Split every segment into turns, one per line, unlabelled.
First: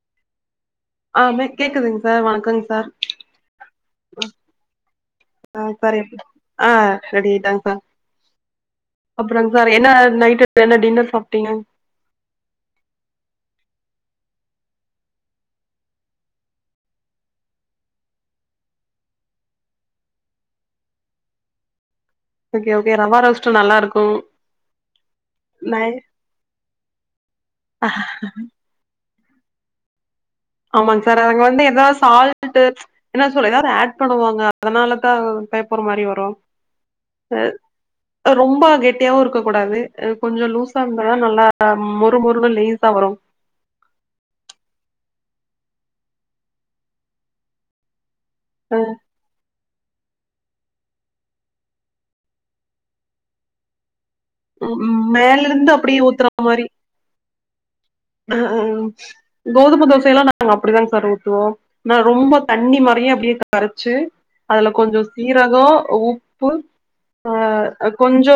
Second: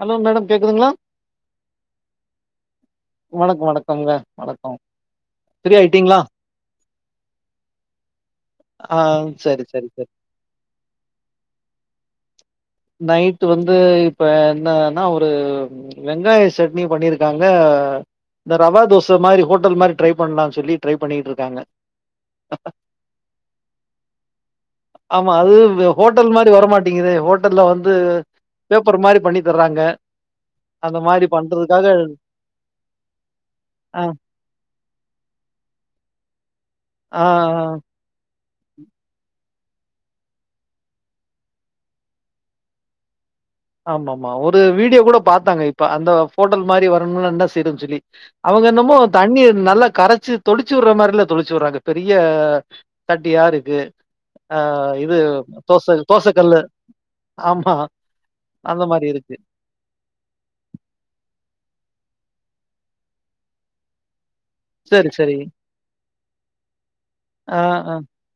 Hello madam கேக்குதுங்களா
ஆமே கேக்குதுங் சார் வணக்கோங் சார்
வணக் வணக்கம்ங்க
ஆ
ஃப்ரீ
பரி
ஆயிட்டீங்களா
ஆ செரி டைங்ஸா
ஆ
அப்றோங்
சரி
சார்
சரி
என்ன
சரி
நைட்டு என்ன டின்னர் சாப்டிங்க
நைட்டு வந்து இப்ப என்னன்னா ஒரு வெங்காய சட்னி பண்ணிருக்காங்க இந்த ரவா தோச மாரி ஹோட்டல் மாரி டிரை பண்லான் சொல்லி டிரை பண்ணிட்டு இருக்காங்க
ஓகே ஓகே ரவா ரோஸ்டு நல்லா இருக்கு
ஆமா அது
நை
ந்த ஹோட்டல் மாரி வரமாட்டிங்கிது ஹோட்டல் அத வந்து பேப்பர் மாரி பண்ணி தர்றாங்க அந்த
ஆமாங் சார்
மாரி
அத அங்கு வந்து ஏதா
பண்றதுக்காக
சால்ட்டு என்ன சொல்ல ஏதாது ஆட்
ஆ
பண்ணுவோங்க அதனால தா பயப்பற மாரி வரு
ஆ
ரொம்ப கெட்டியாவு இருக்க கூடாது கொஞ்சோ லூஸா இருந்ததா நல்லா மொறு மொறுனு லேஸா வரு
ஆமா ஆமா ஒரு வீடியோ கூட பாத்தாங்க இப்ப அந்த ஃபோட்டல் மாரி வரணும்னா எந்த செய்தது சொல்லி அவுங்க
அ
என்னமோ தண்ணி நல்லா கரச்சு தொடுச்சு வுடுற மாரில தொளிச்சு உட்றாங்க பெரிய தட்டியாருக்கு ஆ
ம்
இது
மேல இருந்து
தோச
அப்டியே ஊத்துற
தோசக்கல்லு ஆமா
ஆ ஆ ம்
இருக்கு
கோதும தோசையெல்லா நாங்க அப்டிதான்ங் சார் ஊத்துவோ நா ரொம்ப தண்ணி மாரியே அப்டியே கரச்சு அதுல கொஞ்சோ
சரி சரி
சீரகோ, உப்பு, ஆ
ஆஹ் ஆஹ்.
கொஞ் சோ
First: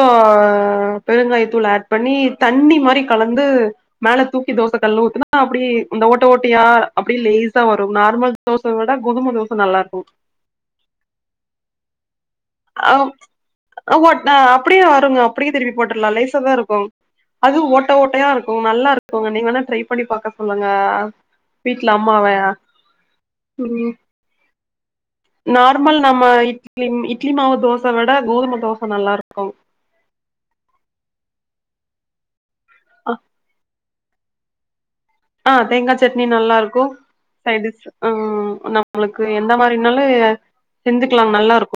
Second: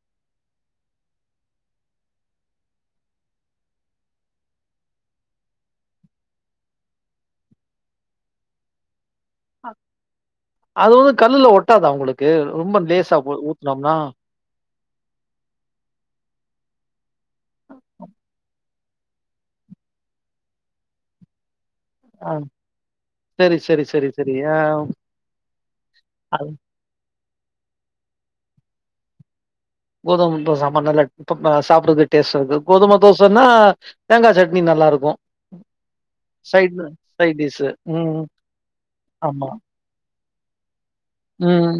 பெருங்காயத்தூள் ஆட் பண்ணி தண்ணி மாரி கலந்து மேல தூக் கி தோச கல்ல ஊத்துனா அப்டியே இந்த ஓட்ட ஓட்டயா அப்டி லேஸா வரு நார்மல் தோச விட கோதும தோச நல்லா இருக்கு
அது வந்து கல்லுல ஒட்டாதா உங்களுக்கு ரொம்ப
ஆ
லேசா போ- ஊத்துனோம்னா
ஒட் ஆ அப்டியே வருங்க அப்டியே திருப்பி போட்ருலா லேசாதா இருக்கு அது ஓட்ட ஓட்டையா இருக்கு நல்லா இருக்குங்க நீங்க வேணா ட்ரை பண்ணி பாக்க சொல்லுங்க வீட்ல அம்மாவயா, ம்
செரியா
நார்மல் நம்ம இட்லி இட்லி மாவு தோச விட கோதும தோச நல்லாருக்
கோதும தோச ஆமா நல்லா இருக்கு இப்ப சாப்ட்றதுக்கு டேஸ்ட்டா இருக்கு கோதும தோசன்னா தேங்கா சட்னி நல்லாருக்கு
ஆ தேங்கா சட்னி நல்லா இருக்கு
சைட் டிஷ்
சைடிஸ் ஆ
ம்
நம்மளுக்கு
ஆமா
எந்த மாரி வேணாலு செஞ்சுக்லா நல்லா
ம்
இருக்கு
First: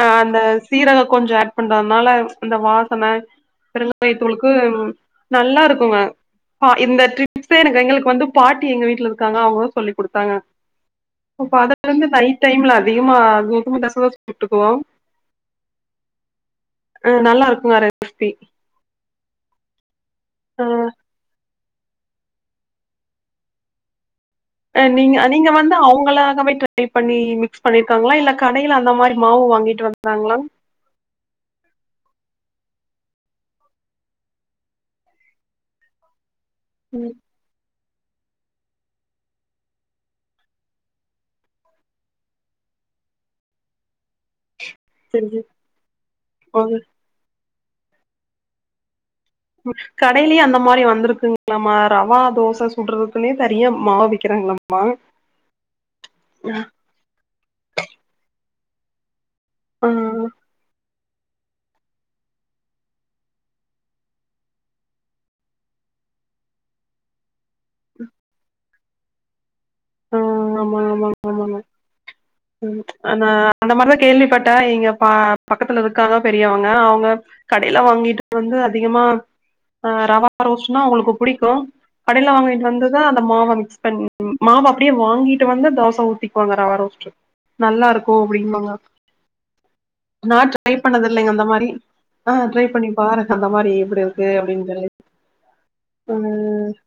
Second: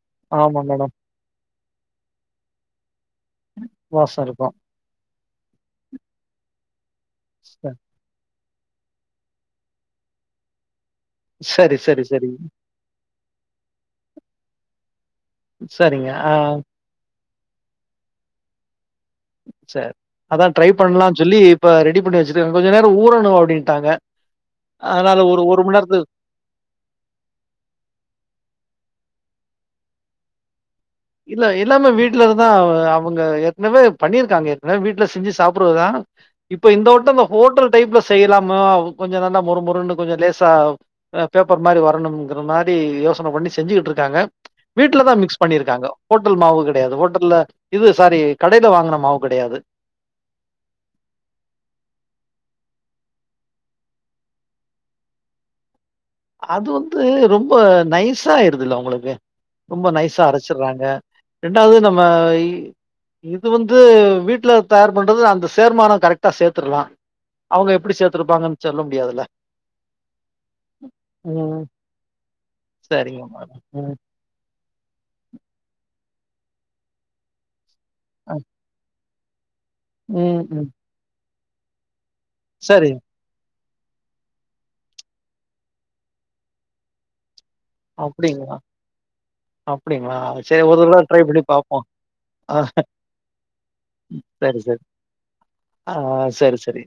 அ, அந்த
ஆமா மேடம்
சீரகோ கொஞ்சோ ஆட் பண்றதுனால அந்த வாசன
வாசம்
பெருங்கயத்தூளுக்கு
இருக்கும்
நல்லா இருக்கு ஆ இந்த ட்ரிக் டிப்ஸ்தா
ச-
எனக்கு எங்களுக்கு வந்து பாட்டி எங்க வீட்ல இருக்காங்க அவுங்கதா சொல்லி குடுத்தாங்க இப்பப்ப அத
சரி சரி
வந்து
சரி
நைட் டைம்ல அதிகமா கோதும தோசதா சுட்டுக்குவோ
சரிங்க ஆ
அ நல்லா இருக்குங்க ரெசிபி
சேரி அதா ட்ரை
ஆ
பண்லான்னு சொல்லி இப்ப ரெடி பண்ணி வச்சிருக்கங்க கொஞ்சோ நேரோ ஊறணு அப்டின்ட்டாங்க
அ நீங்க நீங்க வந்து அவுங்களாகவே ட் ரை பண்ணி மிக்ஸ் பண்ணிருக்காங்ளா இல்ல கடைல அந்த மாரி மாவு வாங்கிட்டு வந்தாங்ளா
இல்ல எல்லாமே வீட்ல இருந்துதா அவ அவுங்க ஏற்கனவே பண்ணிருக்காங்க ஏற்கனவே வீட்ல செஞ்சு சாப்ட்றதுதா இப்ப இந்த
ம்
ஓட்டம் இந்த ஹோட்டல் டைப்ல செய்யலாமா கொஞ்சோ நல்லா மொறுமொறுன்னு கொஞ்சோ லேசா அ பேப்பர் மாரி வரணுங்ற மாரி யோசன பண்ணி செஞ்சிட்டு இருக்காங்க வீட்லதா மிக்ஸ்
செஞ்சு
பண்ணிருக்காங்க ஹோட்டல் மாவு கெடையாது ஹோட்டல்ல இது சாரி கடைல வாங்குன மாவு கெடையாது
கடைலயே அந்த மாரி வந்திருக்குங்ளாமா ரவா தோச சுட்றதுக்குனே தனியா மாவு விக்கிறாங்ளாமா
அது வந்து ரொம்ப நைஸாயிருதுல உங்களுக்கு
ஆ
ரொம்ப நைஸா அரைச்சுட்றாங்க ரெண்டாவது நம்ம இது வந்து வீட்ல தயார் பண்றது அந்த சேர்மானம் கரெக்டா சேத்துர்லா அவுங்க எப்டி சேத்துருப்பாங்கன்னு சொல்ல முடியாதுல
ஆமா ஆமா ஆமாங்க
ம்
ம்
சரிங்க
அந்த
மேடம்
அந்த
ம்
மாரிதா கேள்விப்பட்ட இங்க ப பக்கத்துல இருக்காங்க பெரியவங்க அவுங்க கடைல வாங்கிட்டு
அ
வந்து அதிகமா ஆ ரவா
ம் ம்
ரோஸ்ட்னா அவுங்ளுக்கு புடிக்கு கடைல வாங்கிட்டு வந்து
சரி
தா அந்த மாவ மிக்ஸ் பண்ணி மாவ அப்டியே வாங்கிட்டு வந்து தோச ஊத்திக்குவாங்க ரவா ரோஸ்ட்டு நல்லா இருக்கு
அப்டிங்களா
அப்டிங்பாங்க
அப்டிங்களா
நா
சரி
ட்ரை
ஒரு தடவ
பண்ணது
ட்ரை
இல்லைங்க
பண்ணி
அந்த மாரி
பாப்போ
ஆ ட்ரை பண்ணி பாருங்க அந்த மாரி எப்டி இருக்கு
சரி
அப்டினு
சரி
சொல்லி
ஆ சரி
ம்,
சரி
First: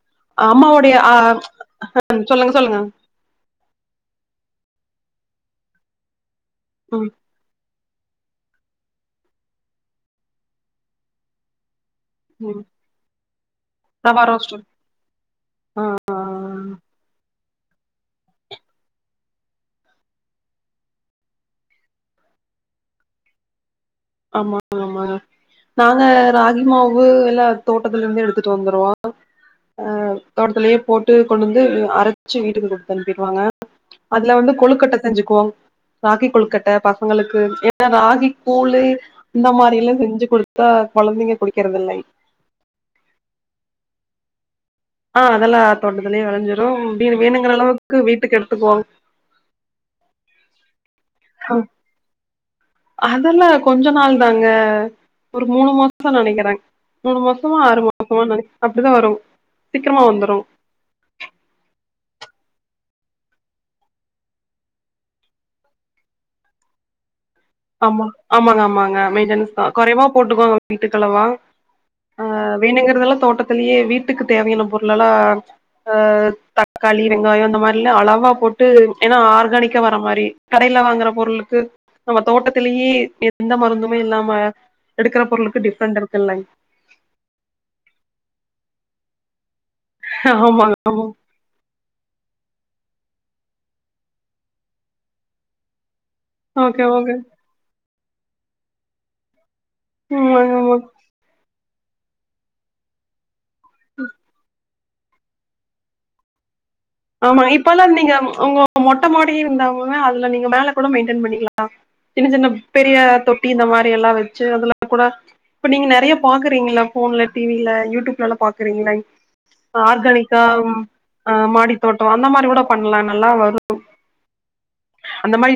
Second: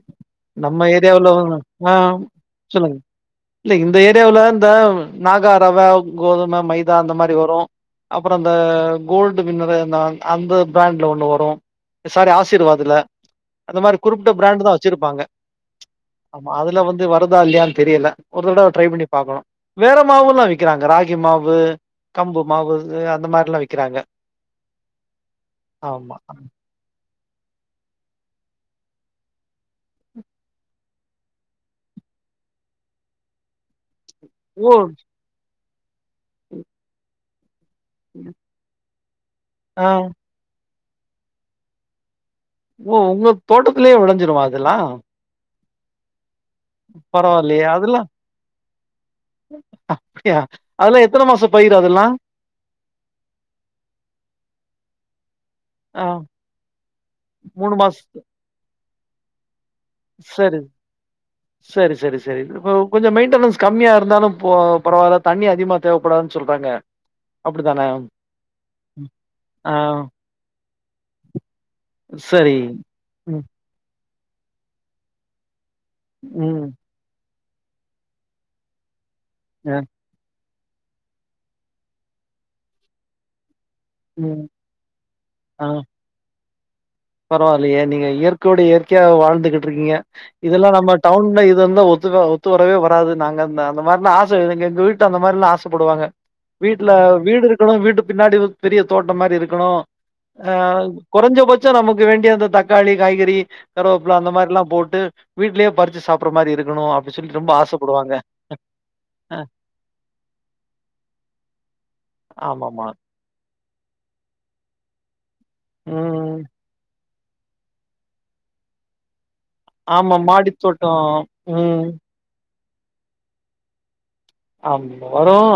நம்ம
அம்மாவுடைய அ
ஏரியாவுல ஆ
அ சொல்லுங்க சொல்லுங்க
இல்ல இந்த ஏரியாவுல இந்த நாகா ரவ, கோதும, மைதா
ம்
அந்த மாரி வரு அப்றோ அந்த கோல்டு வின்னரு அந்த அந்த பிராண்ட்ல ஒன்னு வரு சாரி
ம்
ஆசீர்வாதுல அந்த மாரி
ரவா
குறிப்பிட்ட
ரோஸ்ட்
பிராண்ட்ல தா வெச்சிருப்பாங்க
ஆ ஆ
ஆமா அதுல வந்து வருதா இல்லையானு தெரியல ஒரு தடவ ட்ரை பண்ணி பாக்கணுவேற மாவுலா வி விக்கிறாங்க ராகி மாவு கம்பு மாவு அந்த மாரிலா விக்கிறாங்க
ஆமா ஆமா நாங்க
ஆமா
ராகி மாவு எல்லா தோட்டத்துல இருந்தே எடுத்துட்டு வந்துருவோ ஆ தோட்டத்திலயே போட்டு கொண்டு வந்து அரைச்சு வீட்டுக்கு குடுத்து அனுப்பிருவாங்க அதுல வந்து
ஓ
கொழுக்கட்டை செஞ்சுக்குவோ ராகி கொழுக்கட்ட பசங்களுக்கு ஏன்னா ராகி கூளு இந்த மாரி
ஆ
எல்லா செஞ்சு குடுத்து இப்ப கொழந்தைங்க குடிக்கிறதில்லங்க
ஓ உங்க தோட்டத்திலியே வெளஞ்சிருமா அதெல்லா
ஆ அதெல்லா தோட்டத்துலியே வெளஞ்சிரும் மீதி வேணுங்குற
பரவாயில்லையே
அளவுக்கு வீட்டுக்கு எடுத்துக்குவோங்க
அப்படியா அதெல்லா எத்தன மாசோ பயிரு அதெல்லா
அதெல்லா கொஞ்சோ நாள் தாங்க ஒரு மூணு மாசோ
ஆ
தா நெனைக்கிற மூணு மாசமோ
மூணு
ஆறு
மாச
மாசமோ நெனைக்க அப்படிதா வரு சீக்கிரமா வந்துரு
சரி சரி சரி சரி இப்ப கொஞ்சோ மெயின்டெனன்ஸ் கம்மியா இருந்தாலு பரவால தண்ணி அதிகமா தேவைப்படாதுன்னு சொல்றாங்க அப்டித்தான
ஆமா ஆமாங்க ஆமாங்க மெயின்டனஸ் தா
ஆ
குறைவா போட்டுக்கோங்க வீட்டுக்கு அளவா ஆ
சரி
வேணுங்குறதெல்லா
ம்
தோட்டத்திலியே வீட்டுக்கு தேவையான பொருளெல்லா அ தக்
ம்
தக்காளி வெங்காயோ அந்த மாரிலா அளவா போட்டு ஏனா
அ
ஆர்கானிக்கா வர மாரி கடையில வாங்குற பொருளுக்கு தோட்டத்திலியே எந்த மருந்துமே இல்லாம
ம்
எடுக்குற பொருளுக்கு டிஃப்ரெண்ட் இருக்குல்லங்க
பரவாலியே நீங்க இயற்கையோட இயற்கையா வாழ்ந்துகிட்டு இருக்கீங்க இதெல்லா
ஆமாங்க
நம்ம டவுன்ல இது இருந்தா ஒத்துக்காது ஒத்து வரவே வராது நாங்க அந்த மாரிலா ஆச எதுங்க எங்க வீட்டுல அந்த மாரிலா ஆச படுவாங்க
ஓகே
வீட்ல
ஓகே
வீடு இருக்கணு வீட்டு பின்னாடி பெரிய தோட்டம் மாரி இருக்க இருக்கணு
ம்
ஆ
ஆமா ஆமா
கொறைஞ்சபட்சோ நமக்கு வேண்டிய அந்த தக்காளி காய்கறி கருவேப்புல அந்த மாரில்லா போட்டு வீட்லயே பரிச்சு சாப்டுற மாரி இருக்கணு
ஆமா இப்ப எல்லா நீங்க உங்க மொட்ட மாடி
அ
இருந்தாலுமே அதுல நீங்க மேல கூட மெயின்டென் பண்ணிக்களா சின்ன சின்ன
ஆமாமா.
பெரிய தொட்டி இந்த மாரிலா வெச்சு அதெல்லா கூட இப்ப நீங்க நெறையா
ம்.
பாக்குறீங்கள்ள ஃபோன்ல டி வில யூடியூப்லலா பாக்குறீங்கள
ஆமா மாடி
ஆர்கானிக்காதா
தோட்டம்.
மாடி
ம்.
தோட்டோ அந்த மாரி கூட பண்லா நல்லா வரு
அ வரு
அந்த மாரி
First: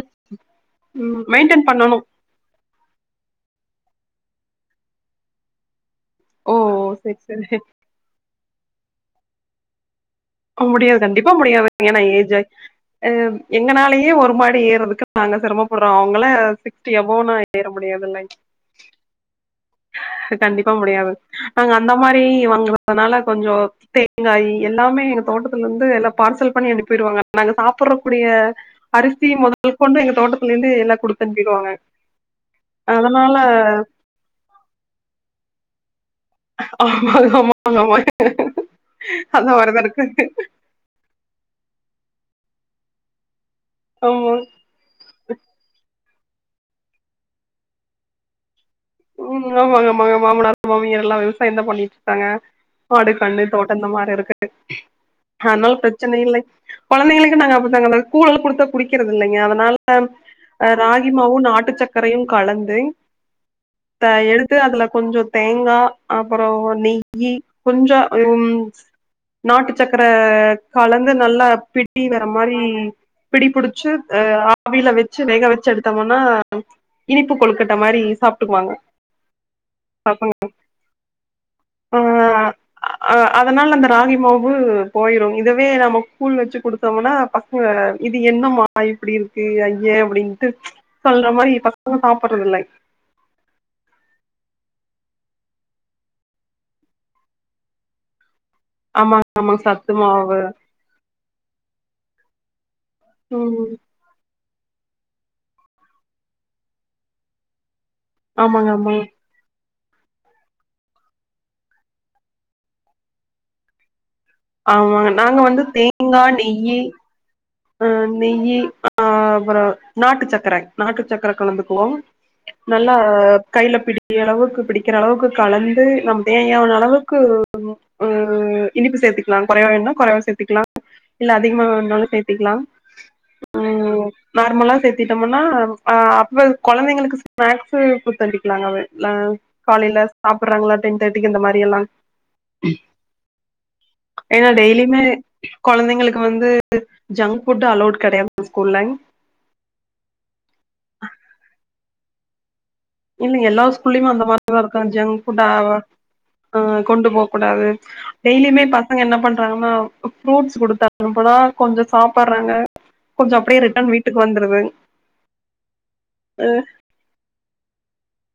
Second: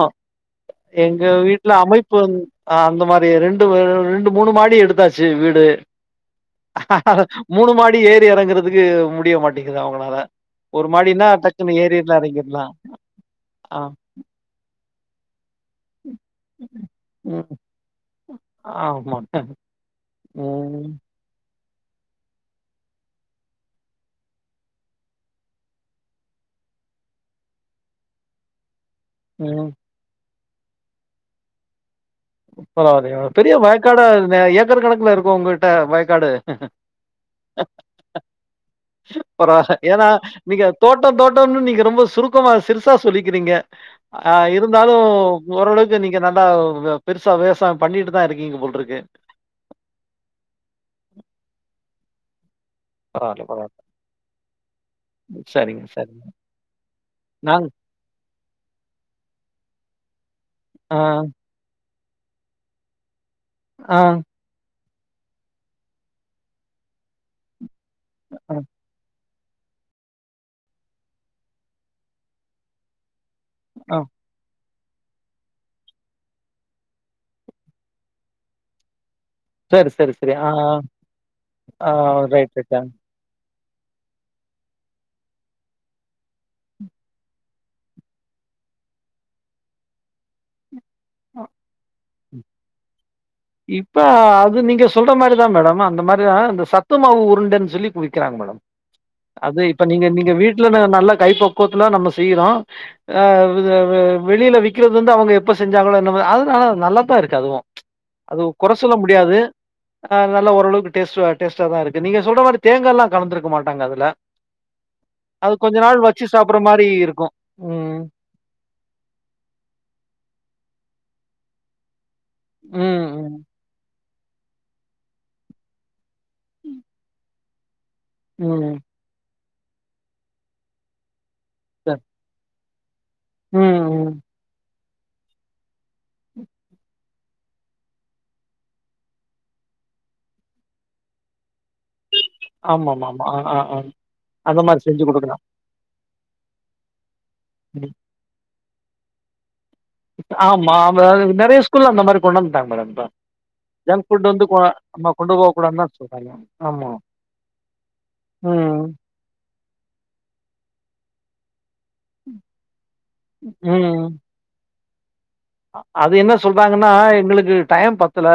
ம்
எங்க
மெயின்டென்
வீட்ல
பண்ணணு
அமைப்பு வந் ஆ அந்த மாரி ரெண்டு ரெண்டு மூணு மாடி எடுத்தாச்சு வீடு
ஓ செரி செரி
மூணு மாடி ஏறி எறங்குறதுக்கு முடிய மாட்டேக்குது அவுங்களால
முடியாது கண்டிப்பா முடியாது ஏனா ஏஜ் ஆய்
எறங்கிர்லாம்.
ஆ
ஆ.
எங்கனாலயே ஒரு மாடி ஏறதுக்கு நாங்க செரம படுறோ அவுங்களா சிக்ஸ்டி எபோ நா
ம்.
ஏற முடியாதுல்லங்க
ஆமா.
கண்டிப்பா
ம்.
முடியாது நாங்க அந்த மாரி வாங்கறதுனால கொஞ்சு தேங்காய் எல்லாமே இருக்கு தோட்டத்துல இருந்து எல்லா பார்சல் பண்ணி அனுப்பிடுவாங்க நாங்க சாப்பிற குடிய அரிசி
ம்.
மொதல் கொண்டு எங்க தோட்டத்துல இருந்து எல்லா குடுத்து அனுப்பிடுவாங்க
பரவால்லையே
அதனால
பெரிய வாயக்காடா என்ன ஏக்கர் கணக்குல இருக்கா உங்கிட்ட வயக்காடு
ஆமாங்க ஆமாங்க ஆமாங்க அதா வரதா இருக்கு
தோட்டோ தோட்டோனு நீங்க ரொம்ப சுருக்கமா சிறுசா சொல்லிக்கிறீங்க
ஆமா
அ இருந்தாலு ஓரளவுக்கு நீங்க நல்லா வ பெருசா விவசாயோ பண்ணிட்டு தா இருக்கீங்க போலிருக்கு
ம் ஆமாங்க மாமா மாமனார் மாமியாரெல்லா விவசாயம் தா பண்ணிட்டுருக்காங்க ஆடு கண்ணு
பரவால்ல,
தோட்டம்
பரவால்ல.
இந்த மாரி இருக்குங்க அதனால
சரிங்க, சரிங்க.
பிரச்சனையே இல்லை கொழந்தைகளுக்கு நாங்க
நாங்
அப்டிதாங்க ப கூழல்ல குடுத்தா குடிக்கிறது இல்லைங்க அதனால அ
ஆ.
ராகிமாவு நாட்டு சக்கரையு கலந்து
ஆ
த எடுத்து அதுல கொஞ்சோ தேங்கா அப்பறோ நெய் யி கொஞ்சோ அ ம்
ஆ
நாட்டு சக்கர கலந்து நல்லா பிடி வர மாரி பிடி பிடிச்சு
ஆ
அ ஆவியில வெச்சு வேக வெச்சு எடுத்தோமனா இனிப்பு கொழுக்கட்ட மாரி சாப்ட்டுக்குவாங்க
சேரி செரி
பசங்க
செரி ஆ ஆ ரைட் ரைட்தா
அ அதனால் அந்த ராகி மாவு போயிரு இதவே நம்ம கூழ் வெச்சு குடுத்தோமனா பச ங்க இது என்னம்மா இப்படி இருக்கு ஐயே அப்படின்ட்டு சொல்ற மாரி பசங்க சாப்பட்றதில்லை
இப்ப அது நீங்க சொல்ற மாரிதா மேடம் அந்த மாரிதா இந்த சத்து மாவு உருண்டன் சொல்லி இப்ப விக்கிறாங்க மேடம்
ஆமாங்க
அது
ஆமாங்க
இப்ப
சத்து
நீங்க நீங்க
மாவு
வீட்லனா நல்லா கைபக்குவத்துல நம்ம செய்யிறோ அ
ம்
அ வெளியில விக் கிறது வந்து அவங்க எப்ப செஞ்சாங்களோ என்னவோ அது நல்லா நல்லா தா இருக்கு அதுவு அது
ஆமாங்க
கொற
ஆமாங்க
சொல்ல முடியாது அ நல்ல ஓரளவுக்கு டேஸ்ட்டு டேஸ்ட்டா தா இருக்கு நீங்க சொல்ற மாரி தேங்கால்லா கலந்துருக்க மாட்டாங்க அதுல
ஆமாங்க நாங்க
அது
வந்து
கொஞ்ச நாள்
தேங்கா
வச்சு சாப்புற
நெய்யி
மாரி இருக்கு
அ நெய்யி அ அப்பறோ நாட்டு சக்கர நாட்டு சக்கர கலந்துக்குவோ நல்லா
ம், ம்,
கைல பிடி அளவுக்கு பிடிக்கிற அளவுக்கு கலந்து நம் தேவையான அளவுக்கு
ம்.
இனிப்பு உ சேத்துக்கலா கொறைவா வேண்னா கொறைவா சேத்துக்லா இல்ல அதிகமா
சரி.
வேணுனாலு சேத்திக்லா ம் நார்மலா சேத் த்திட்டோமன்னா அ அப்ப கொழந்தைங்களுக்கு ஸ்நாக்ஸு குட்த்து அனுப்பிக்லாங்க அ காலையில சாப்பறாங்களா டென் தேட்டிக்கு இந்த மாரி எல்லா
ஆமா ஆமா ஆமா ஆ ஆ ஆ
ஏன்னா
அந்த மாரி
டெய்லியுமே
செஞ்சு குடுக்கலா
கொழந்தைங்களுக்கு வந்து ஜங்க் ஃபுட்டு
ம்.
அலவ்டு கெடையாது ஸ்கூல்ல
இப்ப ஆமா நெறைய ஸ்கூல்ல அந்த மாரி கொண் வந்துட்டாங் மேடம் இப்ப.
இல்ல எல்லா
ஜங்க்
ஸ்கூல்லியுமெ அந்த
ஃபுட் வந்து கொ
மாரிதா இருக்கா
நம்ம
ஜங்க்
கொண்டு
ஃபுட் அ
போகக்கூடாதுன்னு தான் சொல்றாங்க.
அ
ஆமா.
கொண்டு போக்கூடாது டெய்லியுமே
ம்.
பசங்க என்ன பண்றாங்கன்னா ஃப்ரூட்ஸ் குடுத்தணுப்புனா கொஞ்சோ சாப்பற்றாங்க கொஞ்ச அப்டியே ரிட்டன் வீட்டுக்கு வந்துருதுங்
அ அது என்ன சொல்றாங்கன் னா எங்களுக்கு டைம் பத்தல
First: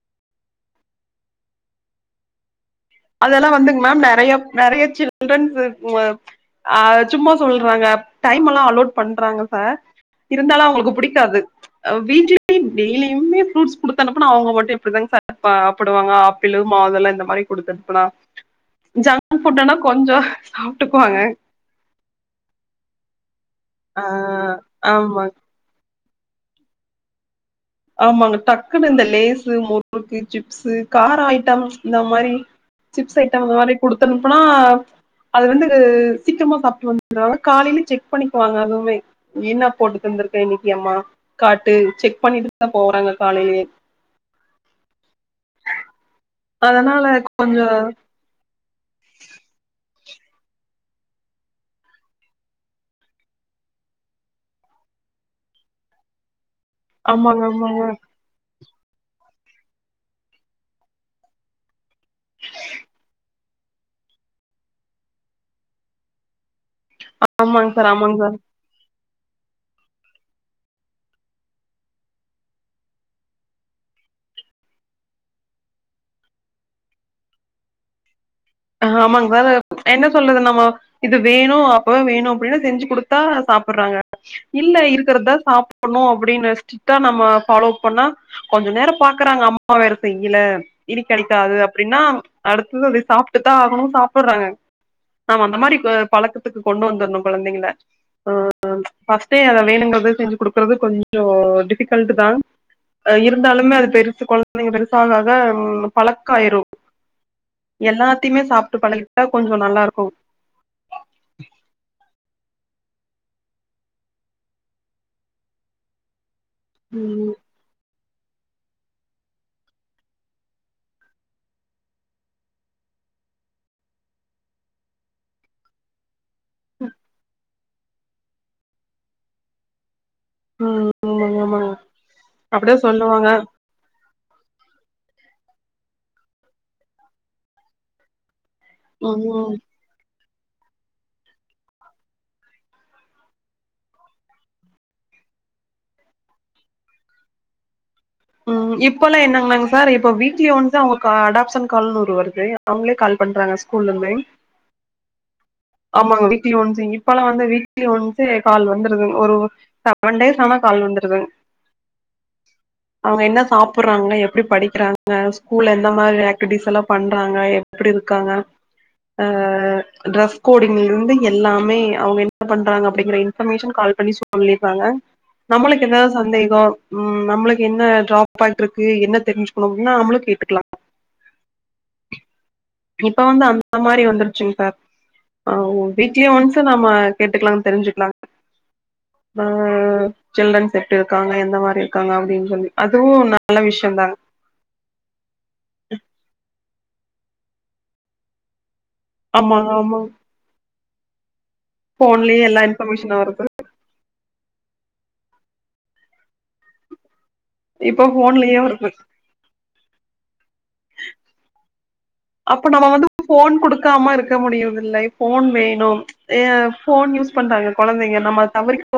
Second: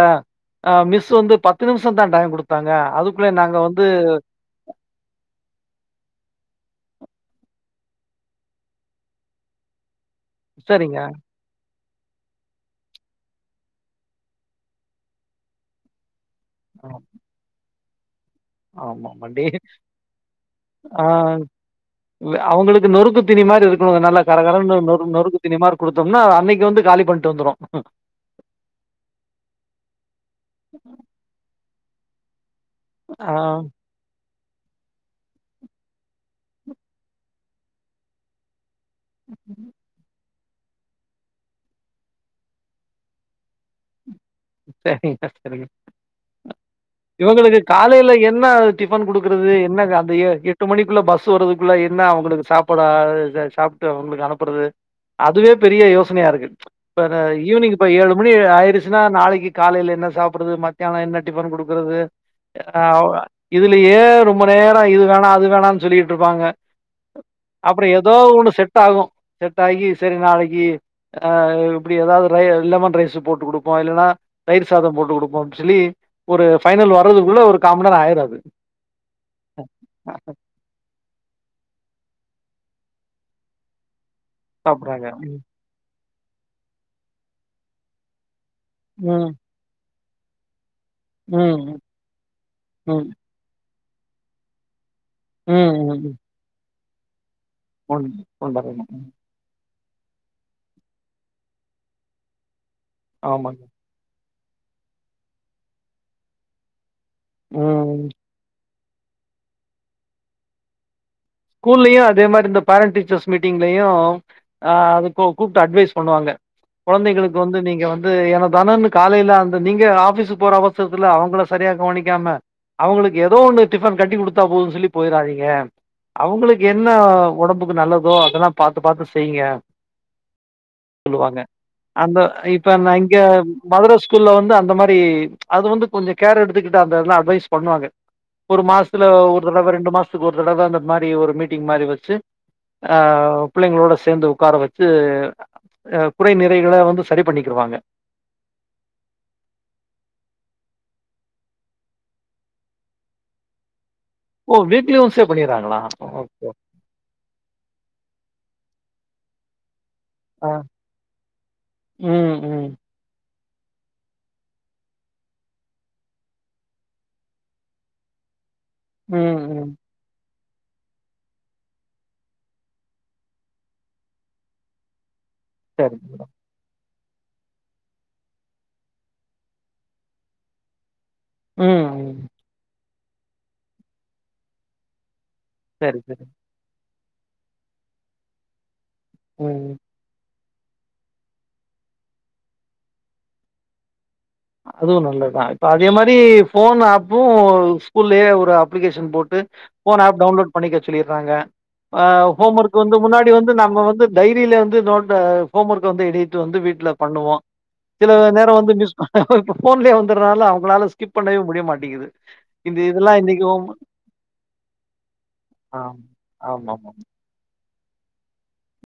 அ மிஸ்ஸு வந்து பத்து நிமிஷோ தா டைம் குடுத்தாங்க அது
அதெல்லா வந்துங் மேம் நெறைய நெறைய சில் சில்ரன்ஸு அ சும்மா சொல்றாங்க டைம் எல்லா அலோட் பண்றாங்க சார் இருந்தாலு அவுங்களுக்கு
சரிங்க.
புடிக்காது அ வீ்ட்லயு டெய்லியுமே ஃப்ரூட்ஸ் குடுத்தனுப்பனா அவுங்க மட்டு எப்டிதாங் சார் அ சாப்பிடுவாங்க அ ப்பிளு
ஆ
மாதுளை இந்த மாரி குடுத்தனுப்புனா
ஆமாமா.
ஜங்க்
டே
ஃபுட்டுனா கொஞ்சோ சாப்ட்டுக்குவாங்க
அவுங்களுக்கு நொறுக்கு தீணி மாரி இருக்கணு
ஆ
நல்லா கரகரணு நொறு
ஆமா
நொறுக்கு தீணி மாரிக் குடுத்தோம்னா அன்னைக்கு வந்து காலி பண்ட்டு வந்துடு
ஆமாங்க டக்குன்னு இந்த லேசு முறுக்கு சிப்ஸு கார ஐட்டம்ஸ் இந்த மாரி சிப்ஸ்
ஆ
ஐட்டம் அது மாரி குடுத்தனுப்புனா அது வந்து இ சீக்கர்மா சாப்ட்டு வந்தனால காலையில செக் பண்ணிக்குவாங்க அதுவுமே என்னா போட்டு தந்திருக்கே இன்னைக்கி அம்மா காட்டு செக் பண்ணிட்டு தா போறாங்க காலையிலே
செரிங்க செரிங்க
அதனால
இவங்களுக்கு
கொஞ்சோ
காலையில என்ன டிபன் குடுக்குறது என்ன அந்த ஏ எட்டு மணிக்குள்ள பஸ் வர்றதுக்குள்ள என்ன அவங்களுக்கு சாப்ட இது சாப் எடுத்து அவங்களுக்கு அனுப்புறது அதுவே பெரிய யோசனையா இருக்கு இப்ப இந்த
ஆமாங்க
ஈவினிங்
ஆமாங்க
இப்ப ஏழு மணி ஆயிடுச்சுன்னா நாளைக்கு காலேல என்ன சாப்டுறது மத்தியானோ என்ன டிபன் குடுக்குறது ஆமா இதுலயே ரொம்ப நேரோ இது வேணா அது வேணான்னு சொல்லிட்டு இருப்பாங்க
ஆமாங்க
அப்பறோ
சார்
ஏதோ
ஆமாங்க சார்
ஒண்ணு செட் ஆகு செட்டாகி செரி நாளைக்கி ஆ இப்டி ஏதாவது ரை லெமன் ரைஸு போட்டு குடுப்போ இல்லன்னா தயிர் சாதோ போட்டு குடுப்போன்னு சொல்லி ஒரு ஃபைனல் வர்றதுக்குள்ள ஒரு காம்மண் நேரோ ஆயிரு அது
ஆமாங்க சார் என்ன சொல்றது நம்ம இது வேணு அப்பதா வேணு அப்டின்னா செஞ்சு குடுத்தா சாப்டுறாங்க இல்ல
சாப்புட்றாங்க
இருக்கறதா
ம்
சாப் டனு அப்டின்னு ஸ்ட்ரிக்டா நம்ம ஃபாலோ பண்ணா கொஞ்ச நேரோ
ம்
பாக்குறாங்க அம் மா வேற செய்யல இனி கெடைக்காது
ம்
அப்டின்னா அடுத்தது வந்து
ம்
சாப் ட்டுதா ஆகணு சாப்ட்றாங்க நாம அந்த
ம்
மாரி
ம் ம்
பழக்கத்துக்கு கொண்டு வந்துர்ணு கொழந்தைங்கள
உண்
ஆ
உண்மதாங்க ம்
ஃபர்ஸ்ட்டே அத வேணுங்கிறத செஞ்சு குடுக்கறது கொஞ்சோ டிஃபிகல்ட்தா ஆ
ஆமாங்க
இருந்தாலுமே அது பெருசு குழந்தைங்க பெருசாக ஆக பழக்கோ ஆயிரு
ம்
எல்லாத்தயுமே சாப்ட்டு பழகிட்டா கொஞ்சோ நல்லா இருக்கு
ஸ்கூல்லயு அதே மாரி இந்த பேரண்ட் டீச்சர்ஸ் மீட்டிங்லையு ஆ அது கூ கூப்ட்டு அட்வைஸ் பண்ணுவாங்க
ம்
கொழந்தைகளுக்கு வந்து நீங்க வந் து ஏனோ தானோன்னு காலேல அந்த நீங்க ஆபிஸுக்கு போற அவசரத்துல அவங்கள சரியா கவனிக்காம அவங்களுக்கு ஏதோ ஒண்ணு டிஃபன் கட்டி குடுத்தா போதுன்னு சொல்லி போய்றாதீங்க அவங்களுக்கு என்ன ஒடம்புக்கு நல்லதோ அதெல்லா பாத்து பாத்து செய்ங்க
ம்
சொல்லுவாங்க
ஆமாங்க ஆமாங்க
அந்த இப்ப
அப்டிதா
அந்த அங்க
சொல்லுவாங்க
மதுர ஸ்கூல்ல வந்து அந்த மாரி அது வந்து கொஞ்சோ கேர் எடுத்துகிட்டு அந்த இதெல்லா அட்வைஸ் பண்ணுவாங்க ஒரு மாசத்துல ஒரு
ம்
தடவ ரெண்டு மாசத்துக்கு ஒரு தடவ அந்த மாரி ஒரு மீட்டிங் மாரி வச்சி ஆ பிள்ளைங்களோட சேந்து உக்கார வச்சு ஆ குறை நிறைகளை வந்து சரி பண்ணிக்கிருவாங்க
ம் இப்பல்லா என்னங்கனாங்க சார் இப்ப வீக்லி ஒன்ஸ் அவங்க கா அடாப்ஷன் கால்னு ஒன்னு வருது அவங்களே கால் பண்றாங்க ஸ்கூல்ல இருந்தே
ஓ வீக்லி ஒன்சே பண்ணீர்றாங்களா
ஆமாங்க வீக்லி ஒன்ஸ் இப்பல்லா வந்து வீக்லி ஒன்சே கால் வந்துருதுங்க ஒரு செவன் டேஸ்
ஆ
ஆனா கால் வந்துருதுங்க
ம் ம்
அவுங்க என்ன சாப்டுறாங்க எப்டி படிக்கிறாங்க ஸ்கூல்ல எந்த மாரி ஆக்டிவிட்டிஸ் எல்லா பண்றாங்க எப்படி இருக்காங்க ஆ
ம் ம்
ட்ரெஸ் கோடிங்ல இருந்து எல்லாமே அவங்க என்ன பண்றாங்க அப்டிங்கிற இன்பர்மேஷன் கால் பண்ணி சொல்லிர்றாங்க நம்மளுக்கு
சரி
ஏதாவது சந்தேகோ ம் நம்மளுக்கு என்ன ட்ரா பேக் இருக்கு என்ன தெரிஞ்சுக்கணு அப்டின்னா நம்ளு கேட்டுக்கலா
ம் ம்
இப்ப வந்து அந்த மாரி வந்துருச்சுங்க சார் ஆ
சரி சரி
வீக்லி ஒன்ஸ் நம்ம கேட்டுக்கலா தெரிஞ்சுக்கலா ஆ
ம்
சில்ரன்ஸ் எப்டி இருக்காங்க எந்த மாரி இருக்காங்க அப்டின்னு சொல்லி அதுவு நல்ல விஷயந்தாங்க
அதுவு நல்லதுதா இப்ப அதே மாரி ஃபோன் ஆப்பு ஸ்கூல்லயே ஒரு அப்ளிகேஷன் போட் டு
ஆமா ஆமா
ஃபோன் ஆப் டவுன்லோட் பண்ணிக்க சொல்லிர்றாங்க ஆ
போன்லயே
ஹோம்
எல்லா
ஒர்க் வந்து
இன்ஃபர்மேஷனு
முன்னாடி
வருது
வந்து நம்ம வந்து டைரில வந்து நோட் ஹோம் ஒர்க் வந்து எழுதிட்டு வந்து வீட்ல பண்ணுவோ
இப்போ
சில நேரோ
போன்லயே
வந்து
வருது
மிஸ் இப்ப ஃபோன்லயே வந்துர்றனால அவங்களால ஸ்கிப் பண்ணவே முடிய மாட்டேங்கிது
அப்ப நம்ம வந்து ஃபோன் குடுக்காம இருக்க முடியர்து இல்ல ஃபோன் வேணு
ஆமா,
ஏ
ஆமாமா.
போன்யூஸ் பண்றாங்க கொழந்தைங்க நம்ம தவிர்க்கவு